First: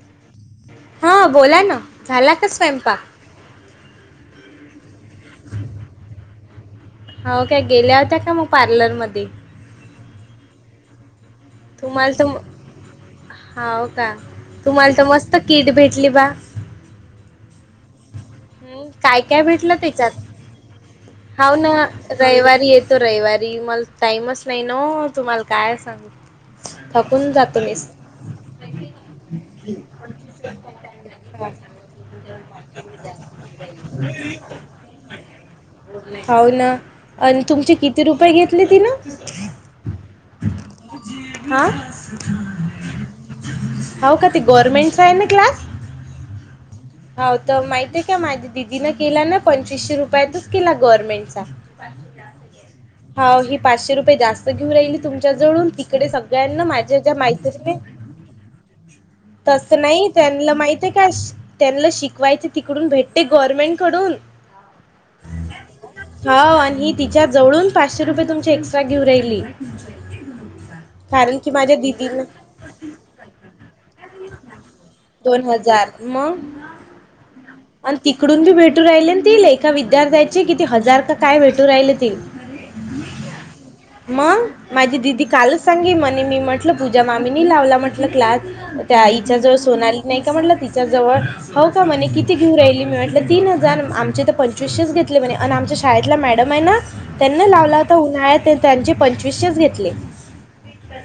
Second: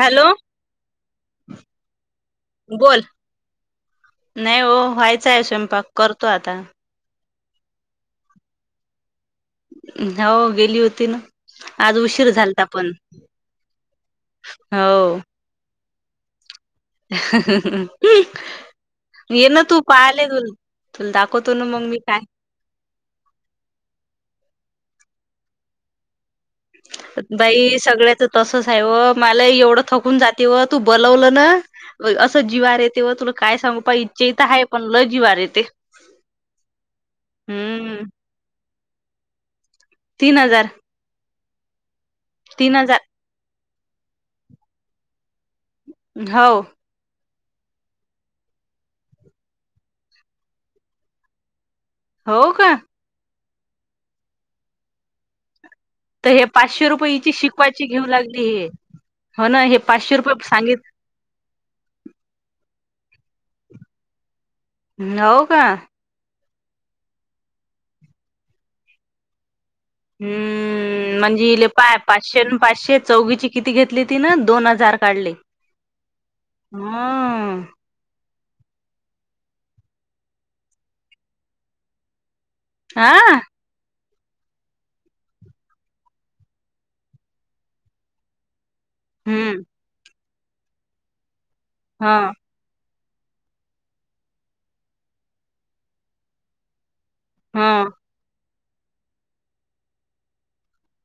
Hello! हा बोला ना. झाला का स्वयंपाक? बोल नाही हो व्हायच आहे स्वयंपाक करतो आता. हाव काय गेल्या होत्या का मग पार्लरमध्ये? हो गेली होती ना. आज तुम्हाला तर उशीर झालता पण हो का तुम्हाला तर हो मस्त किट भेटली बा. [inaudible] हम् काय काय ये ना भेटलं तू त्याच्यात पाहाले तुल तुला दाखवतो हव ना मग मी काय रविवारी येत. तो रविवारी मला टाईमच नाही ना तुम्हाला काय सांग बाई सगळ्याच तसच आहे वो मला एवढं थकून जाते व तू बोलवलं ना. असं जिवार येते व तुला काय सांगू पा इच्छ इित आहे पण ल जिवार येते. हो ना आणि तुमचे किती हम्म रुपये घेतले ति न? तीन हजार हा! तीन हजार. हो का ते गवर्नमेंटचा आहे ना क्लास. हव. हो तर माहित आहे का माझ्या दिदीन केला ना पंचवीसशे रुपयातच केला गव्हर्नमेंटचा. [inaudible] हो का? हाव ही पाचशे रुपये जास्त घेऊ राहिली तुमच्या जळून ती. इकडे तर हे सगळ्यांना पाचशे माझ्या रुपये ज्या हिची मैत्रिणी शिकवायची घेऊ लागली हे हो ना तस हे नाही पाचशे रुपये त्यांना सांगित माहित आहे. श त्यांना शिकवायच तिकडून भेटते गव्हर्नमेंट कडून. ह् नोव का? हो आणि ही तिच्या जवळून पाचशे रुपये तुमची एक्स्ट्रा घेऊ राहिली. हम्म! हम! कारण म्हणजे की इले माझ्या पाय- दिदीनं पाचशे पाचशे चौघची किती घेतली ती न दोन हजार काढली. कार मग म्ह आणि तिकडून बी भेटू राहिले न ते एका विद्यार्थ्याचे कि ते हजार का काय भेटू राहिले ते. हा मग. माझी दिदी कालच सांगे म्हणे मी म्हटलं पूजा मामीनी लावला म्हटलं क्लास. त्याईच्या जवळ हम्म सोनाली नाही का म्हटलं तिच्याजवळ हो का म्हणे हा कि क्यू राहिली मी म्हटलं तीन हजार आमचे तर पंचवीसशेच घेतले म्हणे आणि आमच्या शाळेतला मॅडम आहे ना! त्यांना हा लावला तर उन्हाळ्यात त्यांचे पंचवीशेच घेतले.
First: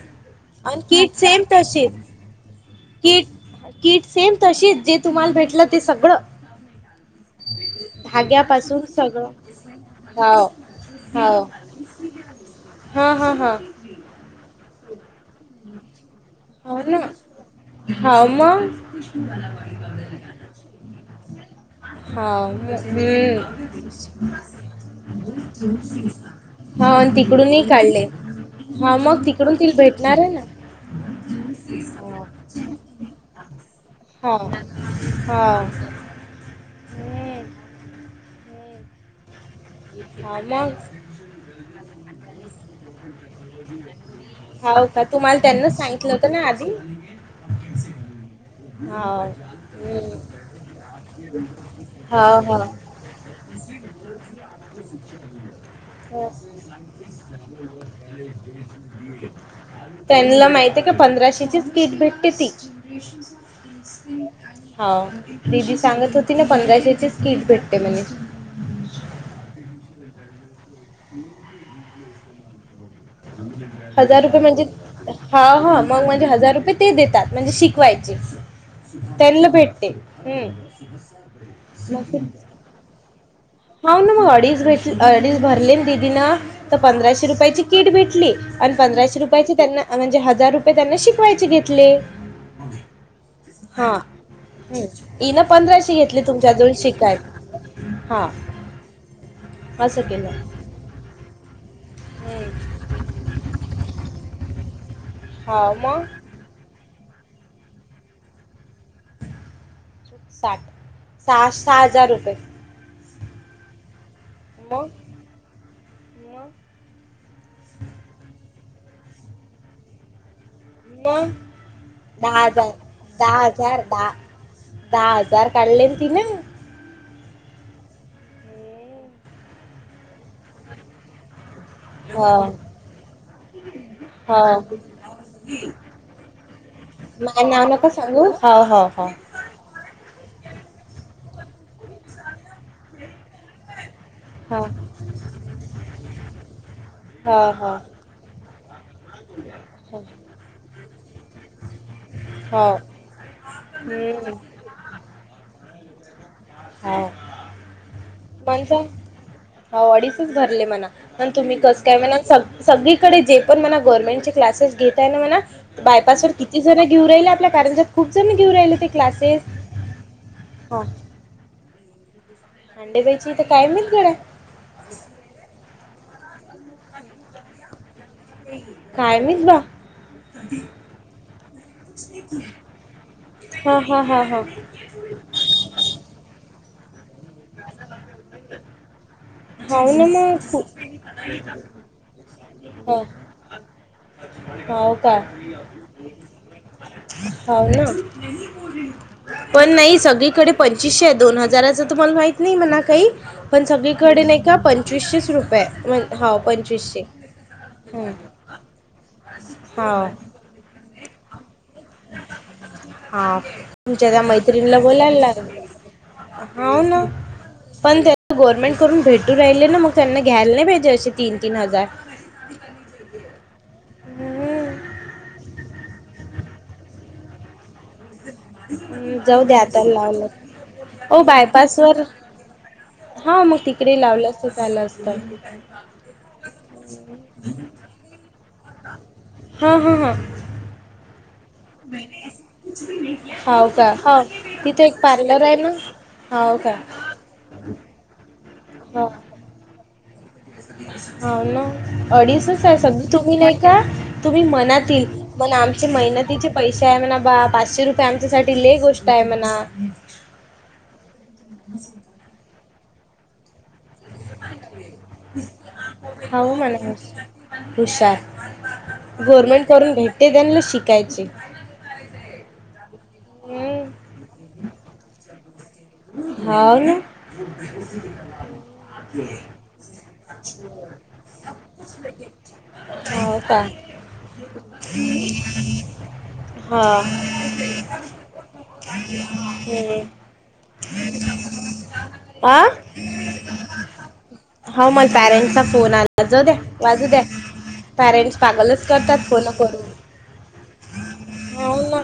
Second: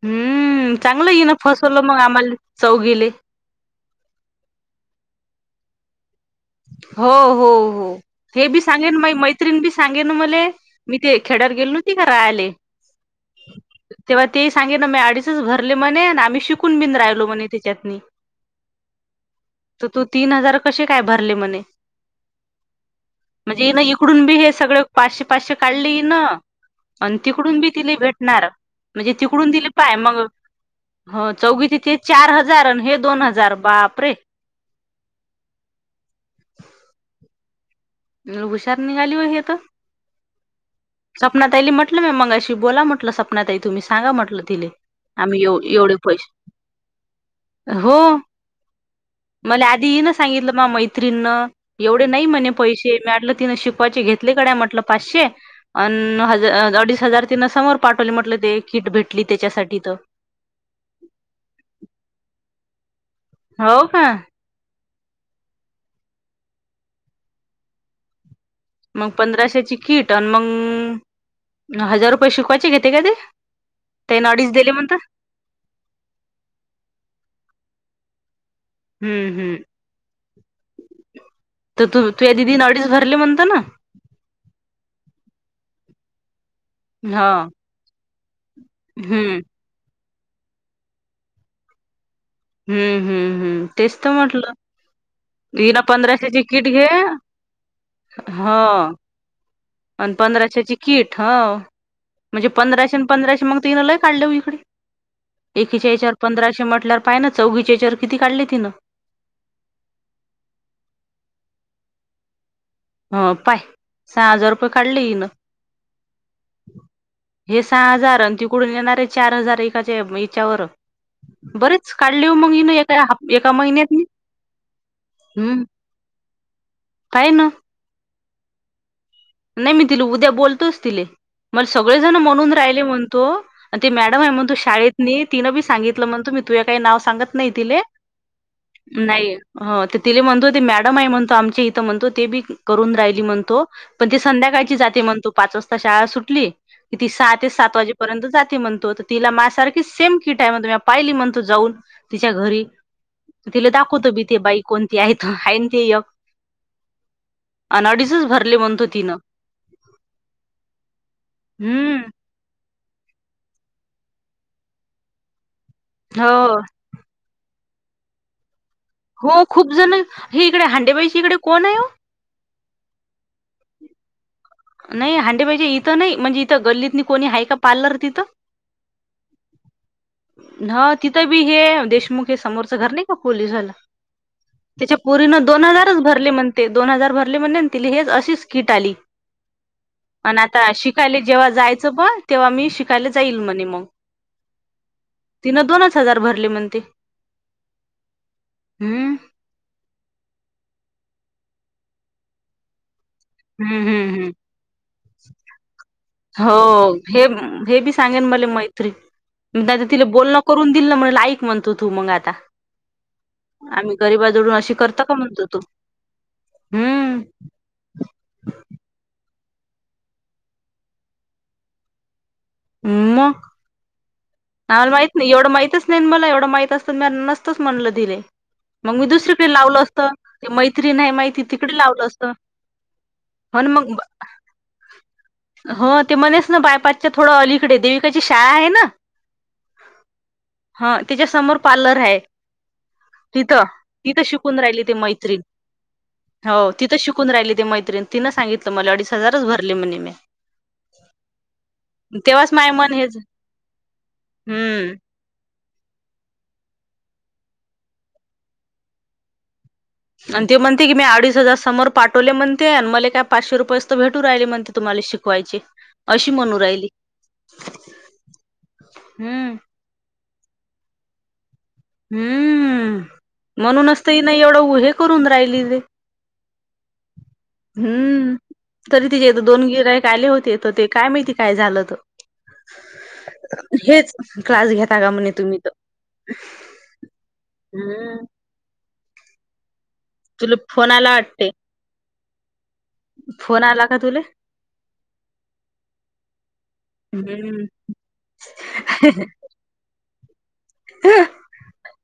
हम्म आणि चांगलं कीट येईन सेम फसवलं तशीच मग आम्हाला चौघीले कीट. किट सेम तशीच जे तुम्हाला भेटलं ते सगळं. हो हो हो! हे बी धाग्यापासून सांगेन मा सगळं मैत्रीण बी सांगेन हो मले मी ते खेड्यावर गेलो ना ती राहाले. हा हां हां! तेव्हा तेही सांगे ना मी अडीच तुभरले म्हणे आम्ही हो शिकून ब ना राहिलो म्हणे त्याच्यातनी. हो मग तर तू तीन हजार कसे काय भरले म्हणे! हो हम्म म्हणजे ना इकडून बी हे सगळे पाचशे पाचशे काढले इन. हा आणि तिकडून तिकडूनही बी तिला काढले भेटणार हा म्हणजे मग तिकडून तिले तिला पाय भेटणार मग. आहे ना. हो चौघ चे ते चार हजार आणि हे दोन हजार बाप रे! हव ना हो! न हुशार निघाली हो हे तर. हा मग सपनातईली म्हटलं मी मंगाशी बोला म्हटलं सपना तई तुम्ही सांगा म्हटलं तिले. तर तुम्हाला आम्ही एव त्यांना एवढे सांगितलं होतं पैसे ना आधी. हो! हाव मला आधीही ना हम्म सांगितलं म मैत्रीणन एवढे नाही म्हणे हाव हाव पैसे. ते मॅडला तीन शिक. वायचे घेत म्हट पाचशे अन् अडीच हजार त समो पाठवले म्हटलं ते किट भेटली त्याच्यासाठी त. त्यांना माहिती आहे का पंधराशेचीच की ट भेटते ती. [inaudible] हो का हा दिदी सांगत होती ना पंधराशेचीच किट भेटते म्हणे. मग पंधराशेची किट आणि मग हजार रुपये शिकवायचे घेते का ते‌. हजार रुपये म्हणजे? हा हा मग म्हणजे हजार रुपये ते देतात म्हणजे शिकवायचे. हं, त्यांना हं. भेटते हम! वि नाडी भर! त्याला म्हणत ना! हो ना मग अडीच भेट अडीच भरले दिदी ना तर पंधराशे हां. रुपयाची किट भेटली. आणि पंधराशे हं. रुपयाचे त्यांना म्हणजे हजार रुपये त्यांना शिकवायचे घेतले. हम्म हम्म हम् तेच तर म्हटलं. हम् इ ना हीन पंधराशेची किट घे हा हो. असं आणि केलं पंधराशे ची किट ह. म्हणजे हम्म. पंधराशे अन पंधराशे मग तिन लय काढल्या इकडे हो एकीच्या मग यचावर. पंधराशे म्हटल्यावर पाय ना चौघच्याच्यावर किती काढली तिन. साठ सहा सहा हजार रुपये. ह पाय सहा हजार रुपये मग काढले इन. मग. हे सहा हजार आणि तिकडून येणार आहे चार हजार एकाच्या याच्यावर. मग बरेच काढले हो दहा मग हजार एका हाप दहा एका हजार महिन्यात दहा दहा हजार काढले तिने. काय ना. हम्म. नाही मी तिला उद्या बोलतोच तिले मला सगळेजण हो म्हणून राहिले म्हणतो. ते मॅडम आहे म्हण तू हो शाळेत नाही तिनं बी सांगितलं म्हणतो मी तुझ्या काही नाव सांगत नाही तिले. हा हा. नाही तिला म्हणतो ते मॅडम आहे म्हणतो आमच्या इथं म्हणतो ते बी करून राहिली म्हणतो. पण ती हा संध्याकाळची जाते म्हणतू पाच वाजता शाळा सुटली. कि ती सहा ते हा हा सात वाजेपर्यंत जाते म्हणतो तर तिला मा सारखी हो सेम किटा आहे म्हणत म पाहिली म्हणतो जाऊन. तिच्या घरी हो. तिले दाखवत हम्म मी ते बाई. कोणती आहे आहे ते यक हो अन अडीचच भरले मला म्हणतो. सांग तिनं हो अडीचच भरले मणा पण तुम्ही कस काय हम्म म्हणा. सगळीकडे जे पण मना गव्हर्नमेंटचे क्लासेस घेताय मना बायपास व हो किती जण. घेऊ राहिले आपल्या कारणजात खूपण घेऊ राहिले ते. हो क्लासेस खूप जण हे इकडे हांडेबाईशी इकडे कोण आहे? हांडेबाईशी इथ काय मिल गड्या. [unintelligible] नाही हांडे पाहिजे इथं नाही म्हणजे इथं गल्लीत कोणी आहे का पार्लर तिथं? काय माहीत बा. ह तिथं बी हे देशमुख हे समोरचं घर नाही का पोलीस झाला हा हा हा हा त्याच्या पुरीन दोन हजारच भरले म्हणते दोन हजार भरले म्हणते ति हेच अशीच किट आली. [unintelligible] पण आता शिकायला जेव्हा जायचं ब तेव्हा मी हो शिकायला जाईल म्हणे मग. हो का तिनं दोनच हजार भरले म्हणते. हाऊ ना. हम्म पण नाही सगळीकडे पंचवीसशे दोन हजाराच तुम्हाला माहित नाही मणा काही. पण हम्म हम्म सगळीकडे हम्म नाही का पंचवीसशेस रुपये मण. हो हे हे बी सांगेन मला मैत्री. आ तिला हाव बोलणं करून दिल ना म्हण ईक म्हणतो तू मग आता. हा आम्ही तुमच्या त्या गरीबाजवळून अशी मैत्रिणीला करतो का बोलायला ला म्हणतो तू. हाउ ना. हम्म पण त्या गव्हर्नमेंट करून भेटू राहिले ना मग त्यांना घ्यायला नाही पाहिजे असे तीन तीन हजार. मग. हम्. आला माहित नाही एवढं माहितच नाही मला एवढं माहित असतं म न. तूच म्हणलं दिर मग मी जाऊ दुसरीकडे द्या लावलं आता असत ते मैत्री नाही ओ मैत्री तिकडे बायपासवर लावलं असत. हां हो मग तिकडे लावलं असतं झालं असतं हो ते मणेच ना बायपा [unintelligible] चा थोडं अलीकडे देविकाची शाळा आहे ना हा हा हा. हा त्याच्या समोर पार्लर हाय तिथं हाव का तिथं हाव शिकून राहिली तिथे ते एक मैत्री. पार्लर आहे ना हाव हो का तिथं शिकून राहिली ते मैत्रीण तिनं सांगितलं मला अडीच हजारच भरले म्हणे मी. हाव ना तेव्हाच अडीचच माय आहे मन सगं हेच तुम्ही नाही का तुम्ही हम्म मनातील मणा आमचे मेहनतीचे पैशे आहे म्हणा बा पाचशे रुपये आमच्यासाठी ले गोष्ट आहे म्हणा. आणि ते म्हणते की मी अडीच हजार समोर पाठवले म्हणते मला काय पाचशे रुपये त भेटू राहिले म्हणते तुम्हाले शिकवायचे अशी हो म्हणू राहिली. म्हणा हुशार हम्म गव्हर्मेंट करून भेटते त्यांला शिकायचे. हम्म हम्म म्हणूनचत नाही एवढं उ हे करून राहिली ते. हाव ना. हम्म तरी तिजे तर दोन गिराईक आले होते तर ते काय माहिती काय झालतं. हो का हेच क्लास घेता का म्हणे तुम्ही तर. हा हम्म. तुले फोन आला वाटते. आं फोन आला का तु हाव मला पॅरेंट्सचा फोन आला जाऊ द्या वाजू द्या. हम्म पॅरेंट्स पागलच करतात फोनं परवं हाव ना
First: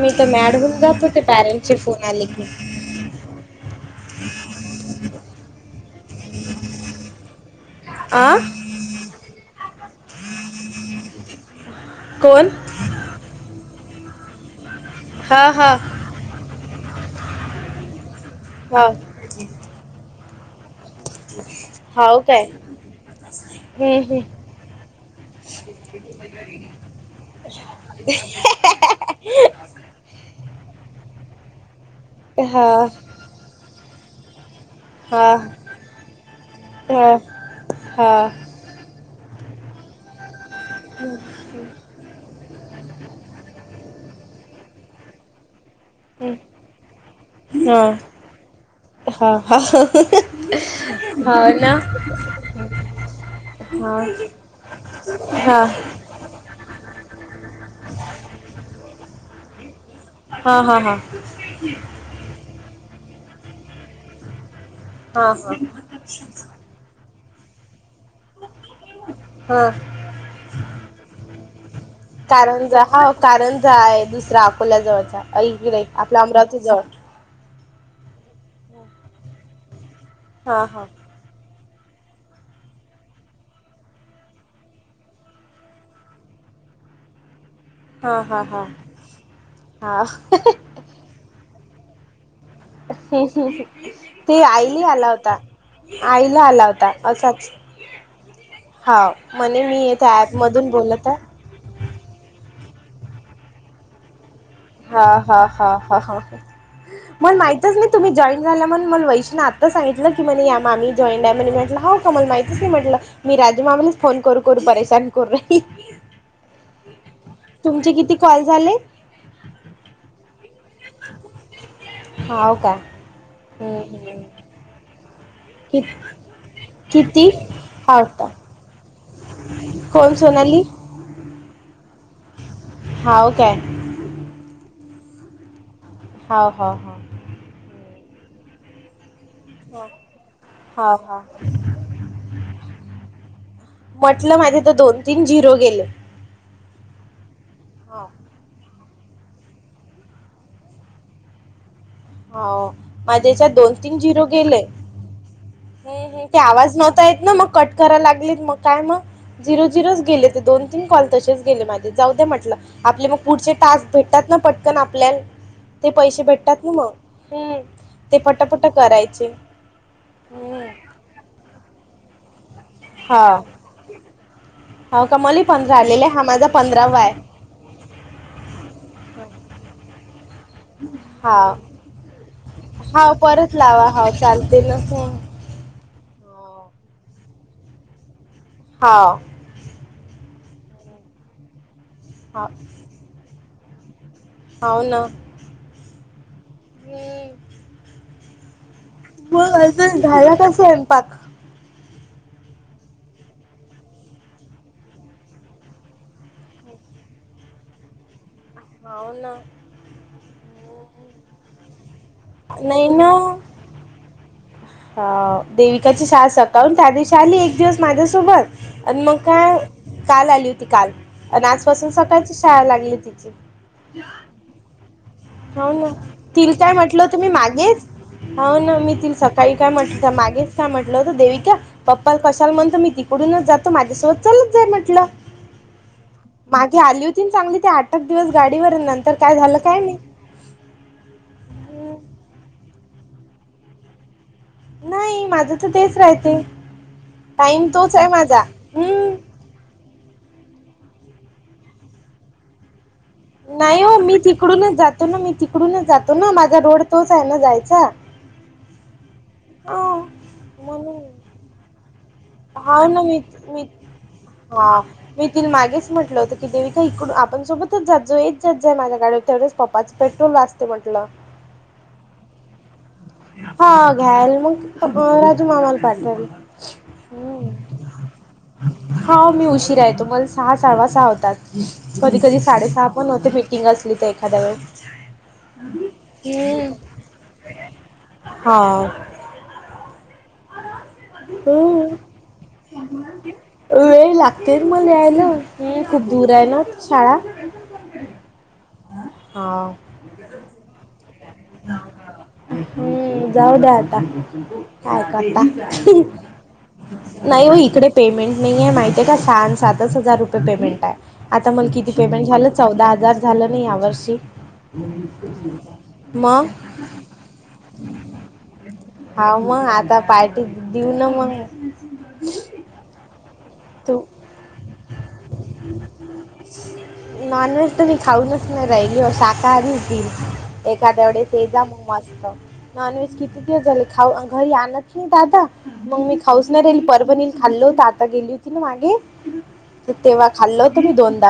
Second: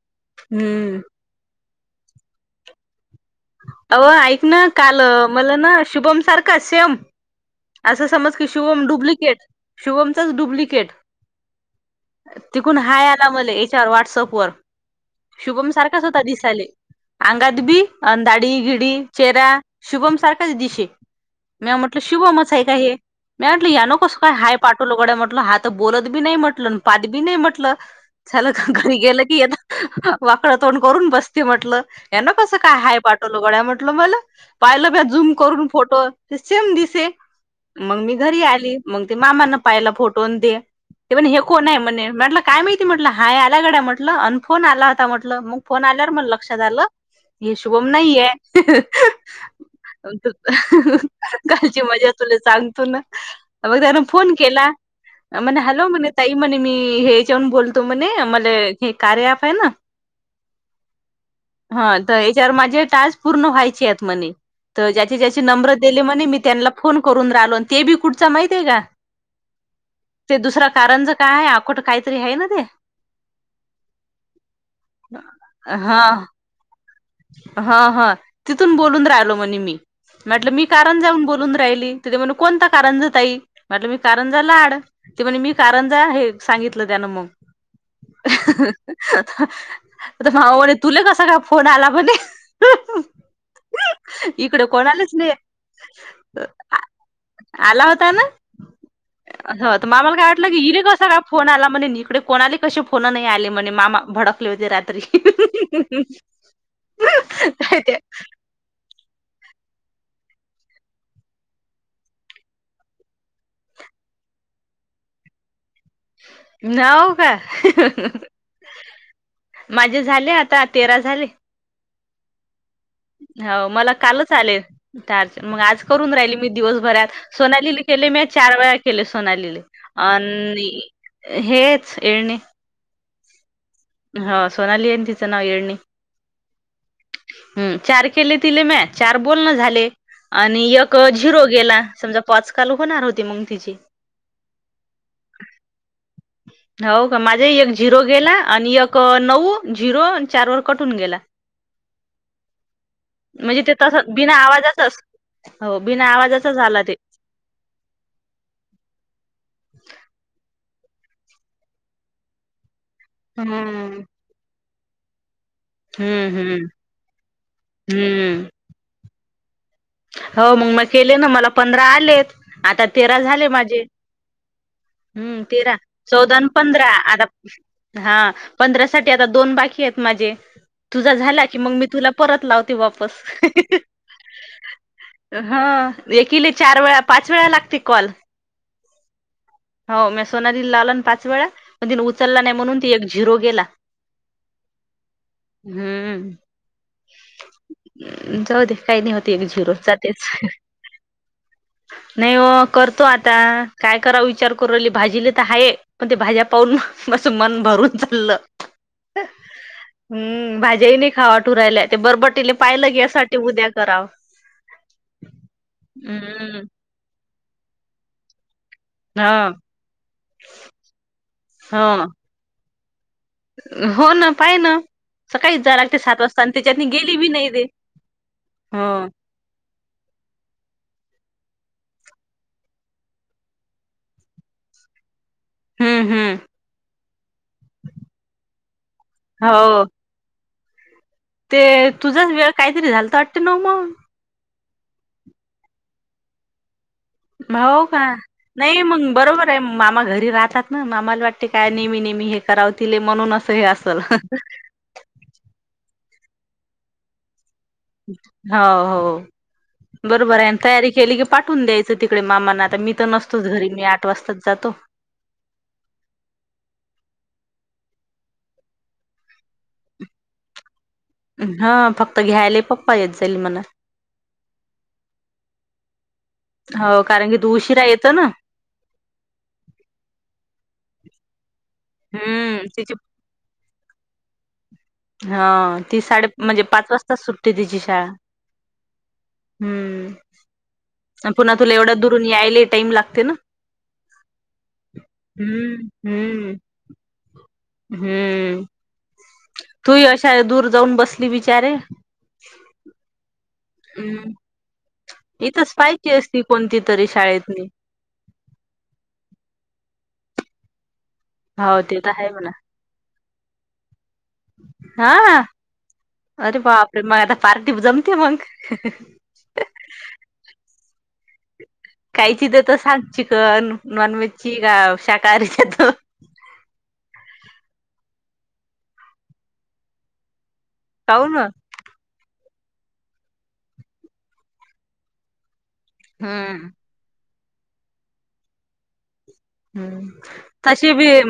मी तर मॅड होऊन हम्म जाते ते पॅरेंटसची फोन आले की. अव ऐकना काल मला ना शुभम सारखा सेम असं समज आ की शुभम डुप्लिकेट शुभमचाच डुप्लिकेट कोण कून हाय आला मले याच्यावर व्हॉट्सअप वर हा हा शुभम सारखाच होता दिसायले. अंगात बी आन दाढी हा बिडी चेहरा शुभम सारखाच दिशे. मी म्हटलं हाव काय शुभमच आहे का हे? मी म्हटलं या नो हम्म कसं काय हम्म हाय पाठवलं गड्या म्हटलं हा तर बोलत बी नाही म्हटलं पात बी नाही म्हटलं. चालं घ घरी गेलं की ये तर वाकडं तोंड करून बसते म्हटलं यांना कसं हा काय हाय पाठवलं गड्या म्हंटलं मला. पाहिलं पेया हा झूम करून फोटो ते सेम दिसे हा मग हा मी घरी आली. मंग ते मामाने पाहिला फोटोन दे ते पण हे कोण म्हणे म्हटलं काय माहिती म्हटलं हाय आल्या गड्या म्हटलं अन फोन आला होता म्हटलं मग फोन आल्यावर म हम्म लक्षात आलं हे हा शुभम नाहीये हा हा अ त हाव ना कालची मजा तुले सांगतोना मग त्याने फोन केला म्हणे हा हॅलो हा म्हणे ताई म्हणे मी हेच्याऊन बोलतो म्हणे मला हे कार्य ऐप आहे ना हा हा हा. हा तर याच्यावर माझे टास्क पूर्ण व्हायचे आहेत म्हणे तर ज्याचे हा ज्याचे नंब्र दिले म्हणे मी त्यांला फोन करून राहिलो अन ते बी कुठचा माहित आहे का? हा. ते दुसरा कारंज काय अकोट काहीतरी आहे ना ते कारणज हा कारणज आहे दुसरा अकोल्या जवळचा. अलीकडे हा आपल्या अमरावती जा हा हा तिथून बोलून राहिलो म्हणे मी म्हटलं हा मी हा कारण जाऊन बोलून राहिली ते तर म्हणू कोणता कारणजा ताई म्हटलं मी कारणजाला आड. ते म्हणज मी कारण जा हे सांगितलं त्यानं मग. हा हा हा हा आता मामा म्हणे तुला कसा काय फोन आला म्हणे. ते इकडे आईली आला कोणालाच नाही होता. आईला आला होता असाच. आला होता ना हा म्हणे हो तर मी मामाला त्या काय ऍप वाटलं की मधून इले बोलत कसा आहे. काय फोन आला म्हणजे इकडे कोणाली कशी फोन नाही आली म्हणज मामा भडक. भडकले होते रात्री. मण माहितच काय नाही तुम्ही जॉईन. झालं मण मला वैशीने आत्ता सांगितलं की म्हणे या मामी जॉईंट आहे म्हणे म्हटलं हो का मला माहीतच नाही म्हटलं. मी राजमामालाच फोन करू करू परेशान करू र''--'' नाव का. किती कॉल झाले माझे झाले आता तेरा झाले. हो काय. हो मला काल चालेत. ता कि आज करून राहिली मी दिवसभरात किती सोनालीला हाव केले मी का चार वेळा. केले सोन आलेले कोण सोनाली आणि हेच येळणे. हाव काय. हा सोनाली आहे तिचं नाव येळणी. हो हो हो, हम् चार केले तिले मॅ. चार बोलण झाले आणि एक हाव हाव झिरो गेला समजा पाचकाल होणार होती मग तिची. म्हटलं माझे तर दोन तीन झिरो गेले. हो का माझा एक झिरो हाव गेला आणि एक नऊ झिरो चार वर कटून गेला. हो माझ्याच्यात म्हणजे दोन ते तस तीन झिरो बिना गेलेय. आवाजाचाच हो बिना हम् हम ते आवाजाचा आवाज झाला ते नव्हता येत ना मग कट करायला लागलीत मग काय मग. झिरो झिरोच गेले ते दोन तीन कॉल तसेच गेले माझे जाऊ द म्हटलं आपले मग. पुढचे टास्क हम्म भेटतात ना पटकन आपल्याला ते पैसे हम्म हम्म भेटतात ना मग. हम्म ते हम्म पटापट करायचे. हो हम्म मग केले ना मला पंधरा आलेत आता तेरा हा झाले माझे. हो का मला हम्म तीर पंधरा आलेले हा चौदा माझा पंधरा पंधरावा आहे आता. हा पंधरा साठी आता दोन बाकी आहेत माझे तुझा झाला हा की मग मी तुला. परत लावत. हा परत लावा हा चालते ना फोन. हा एक चार वेळा पाच वेळा लागते कॉल. हाव. हो मी सोनाली लाला ना पाच वेळा पण तिने उचलला हा नाही म्हणून ती एक झिरो गेला. हो ना. हम्म हम्म. जाऊ दे काही नाही होती एक मग झिरो. अजून जातेच झाला का स्वयंपाक. नाही हो करतो आता काय करा विचार करली भाजीला तर आहेाय. मग ते भाज्या पाहून मं मन भरून चाललं. होव ना. हम् भाज्याही नाही खावा ठुरायला ते बरबटीले नाही पाहिलं के ना यासाठी उद्या कराव. अ देविकाची शाळा हम्म सकाळून त्या दिवशी आली एक दिवस माझ्यासोबत. आणि मग हा काय काल आली होती काल आणि आजपासून ह सकाळची शाळा लागली तिची. हो ना पाहे ना. सकाळीच हो जाय ना. लागते सात वाजता आणि तील काय त्याच्यातनी म्हटलं गेली बी तुम्ही, नाही ते मागेच हो ना. मी तील सा काही काय म्हटलं मागेच काय म्हटलं होतं देविका. पप्पाला कशाला म्हणत मी तिकडूनच जातो. माझ्यासोबत चालत जाई म्हटलं, हम्म हम्म मागे आली होती. चांगली ते आठ आठ दिवस गाडीवर नंतर काय झालं काय हो माहित. ते तुझाच वेळ काहीतरी झालत वाटत ना माऊ. नाही. माझं तर तेच राहते टाईम हो तोच का आहे माझा. नाही मग हम्म! बरोबर मामा घरी राहतात ना. मामाला वाटते काय नेहमी नेहमी हे कराव तिले म्हणून अस हे असल. ले ना मी तिकडूनच जातो ना. माझा रोड तोच आहे ना जायचा. हा हो हा हो बरोबर आहे. आण तयारी म्हणून केली की पाठवून द्यायच. तिकडे मामाांना आता मी तर नसतोच घरी. मी तर आठ वाजताच जातो. हा मी तर मागेच म्हटलं होतं की. देविका इकडून आपण सोबतच जात जाऊ. येत जा माझ्या गाडीवर तेवढच पप्पाचे पेट्रोल वाचते म्हटलं, हा फक्त घ्यायला पप हा घ्याल मग राजू मामाला पाठवले. हो कारण की तु उशिरा येतं ना. हो. मी उशीरा येते मला सहा साडा सहा होतात. कधी कधी हम्म साडेसहा तिची पण होते मी किंग असली तर एखाद्या वेळेस हा ती साडे म्हणजे हम्म पाच वाजताच सुटते तिची शाळा. हा. हम्म. हो. पुन्हा तुला एवढ्या दुरून यायला टाइम लागते ना वेळ लागते मला यायला. हम्म खूप दूर आहे हम्म. ना शाळा. हम्म. हा. तू ह्या शाळेत दूर जाऊन बसली बिचारे. हम्म, जाऊ द्या आज ता हम्म. काय करता. इथंच पाहिजे असती कोणती तरी नाही हो शाळेतली इकडे पेमेंट नाही ये माहितीय का. सहा आणि सातच हजार रुपये पेमेंट हाय. आता मग हो किती ते तर पेमेंट आहे झालं. म्हणा चौदा हजार झालं ना या वर्षी. हा. अरे बापरे, मग आता पार्टीत जमते मगं. हाव, मग आता पार्टी दिऊ ना मगं. कायची देतो सांग. चिकन तू नॉनव्हेज ची का शाकाहारी देतो. नॉनव्हेज तर मी खाऊनच नाही राहिली. शाकाहारीच दिन. एखाद्या एवढे खाऊ ना. तेजा मग मस्त नॉनव्हेज किती दिवस झाले खाऊ घरी आणत नाही दादा. मग मी खाऊस नाही हम्म. राहीली. परभणीत खाल्लं होत आता गेली होती ना मागे. हम्म तेव्हा खाल्ल होत मी तशी बी दोनदा.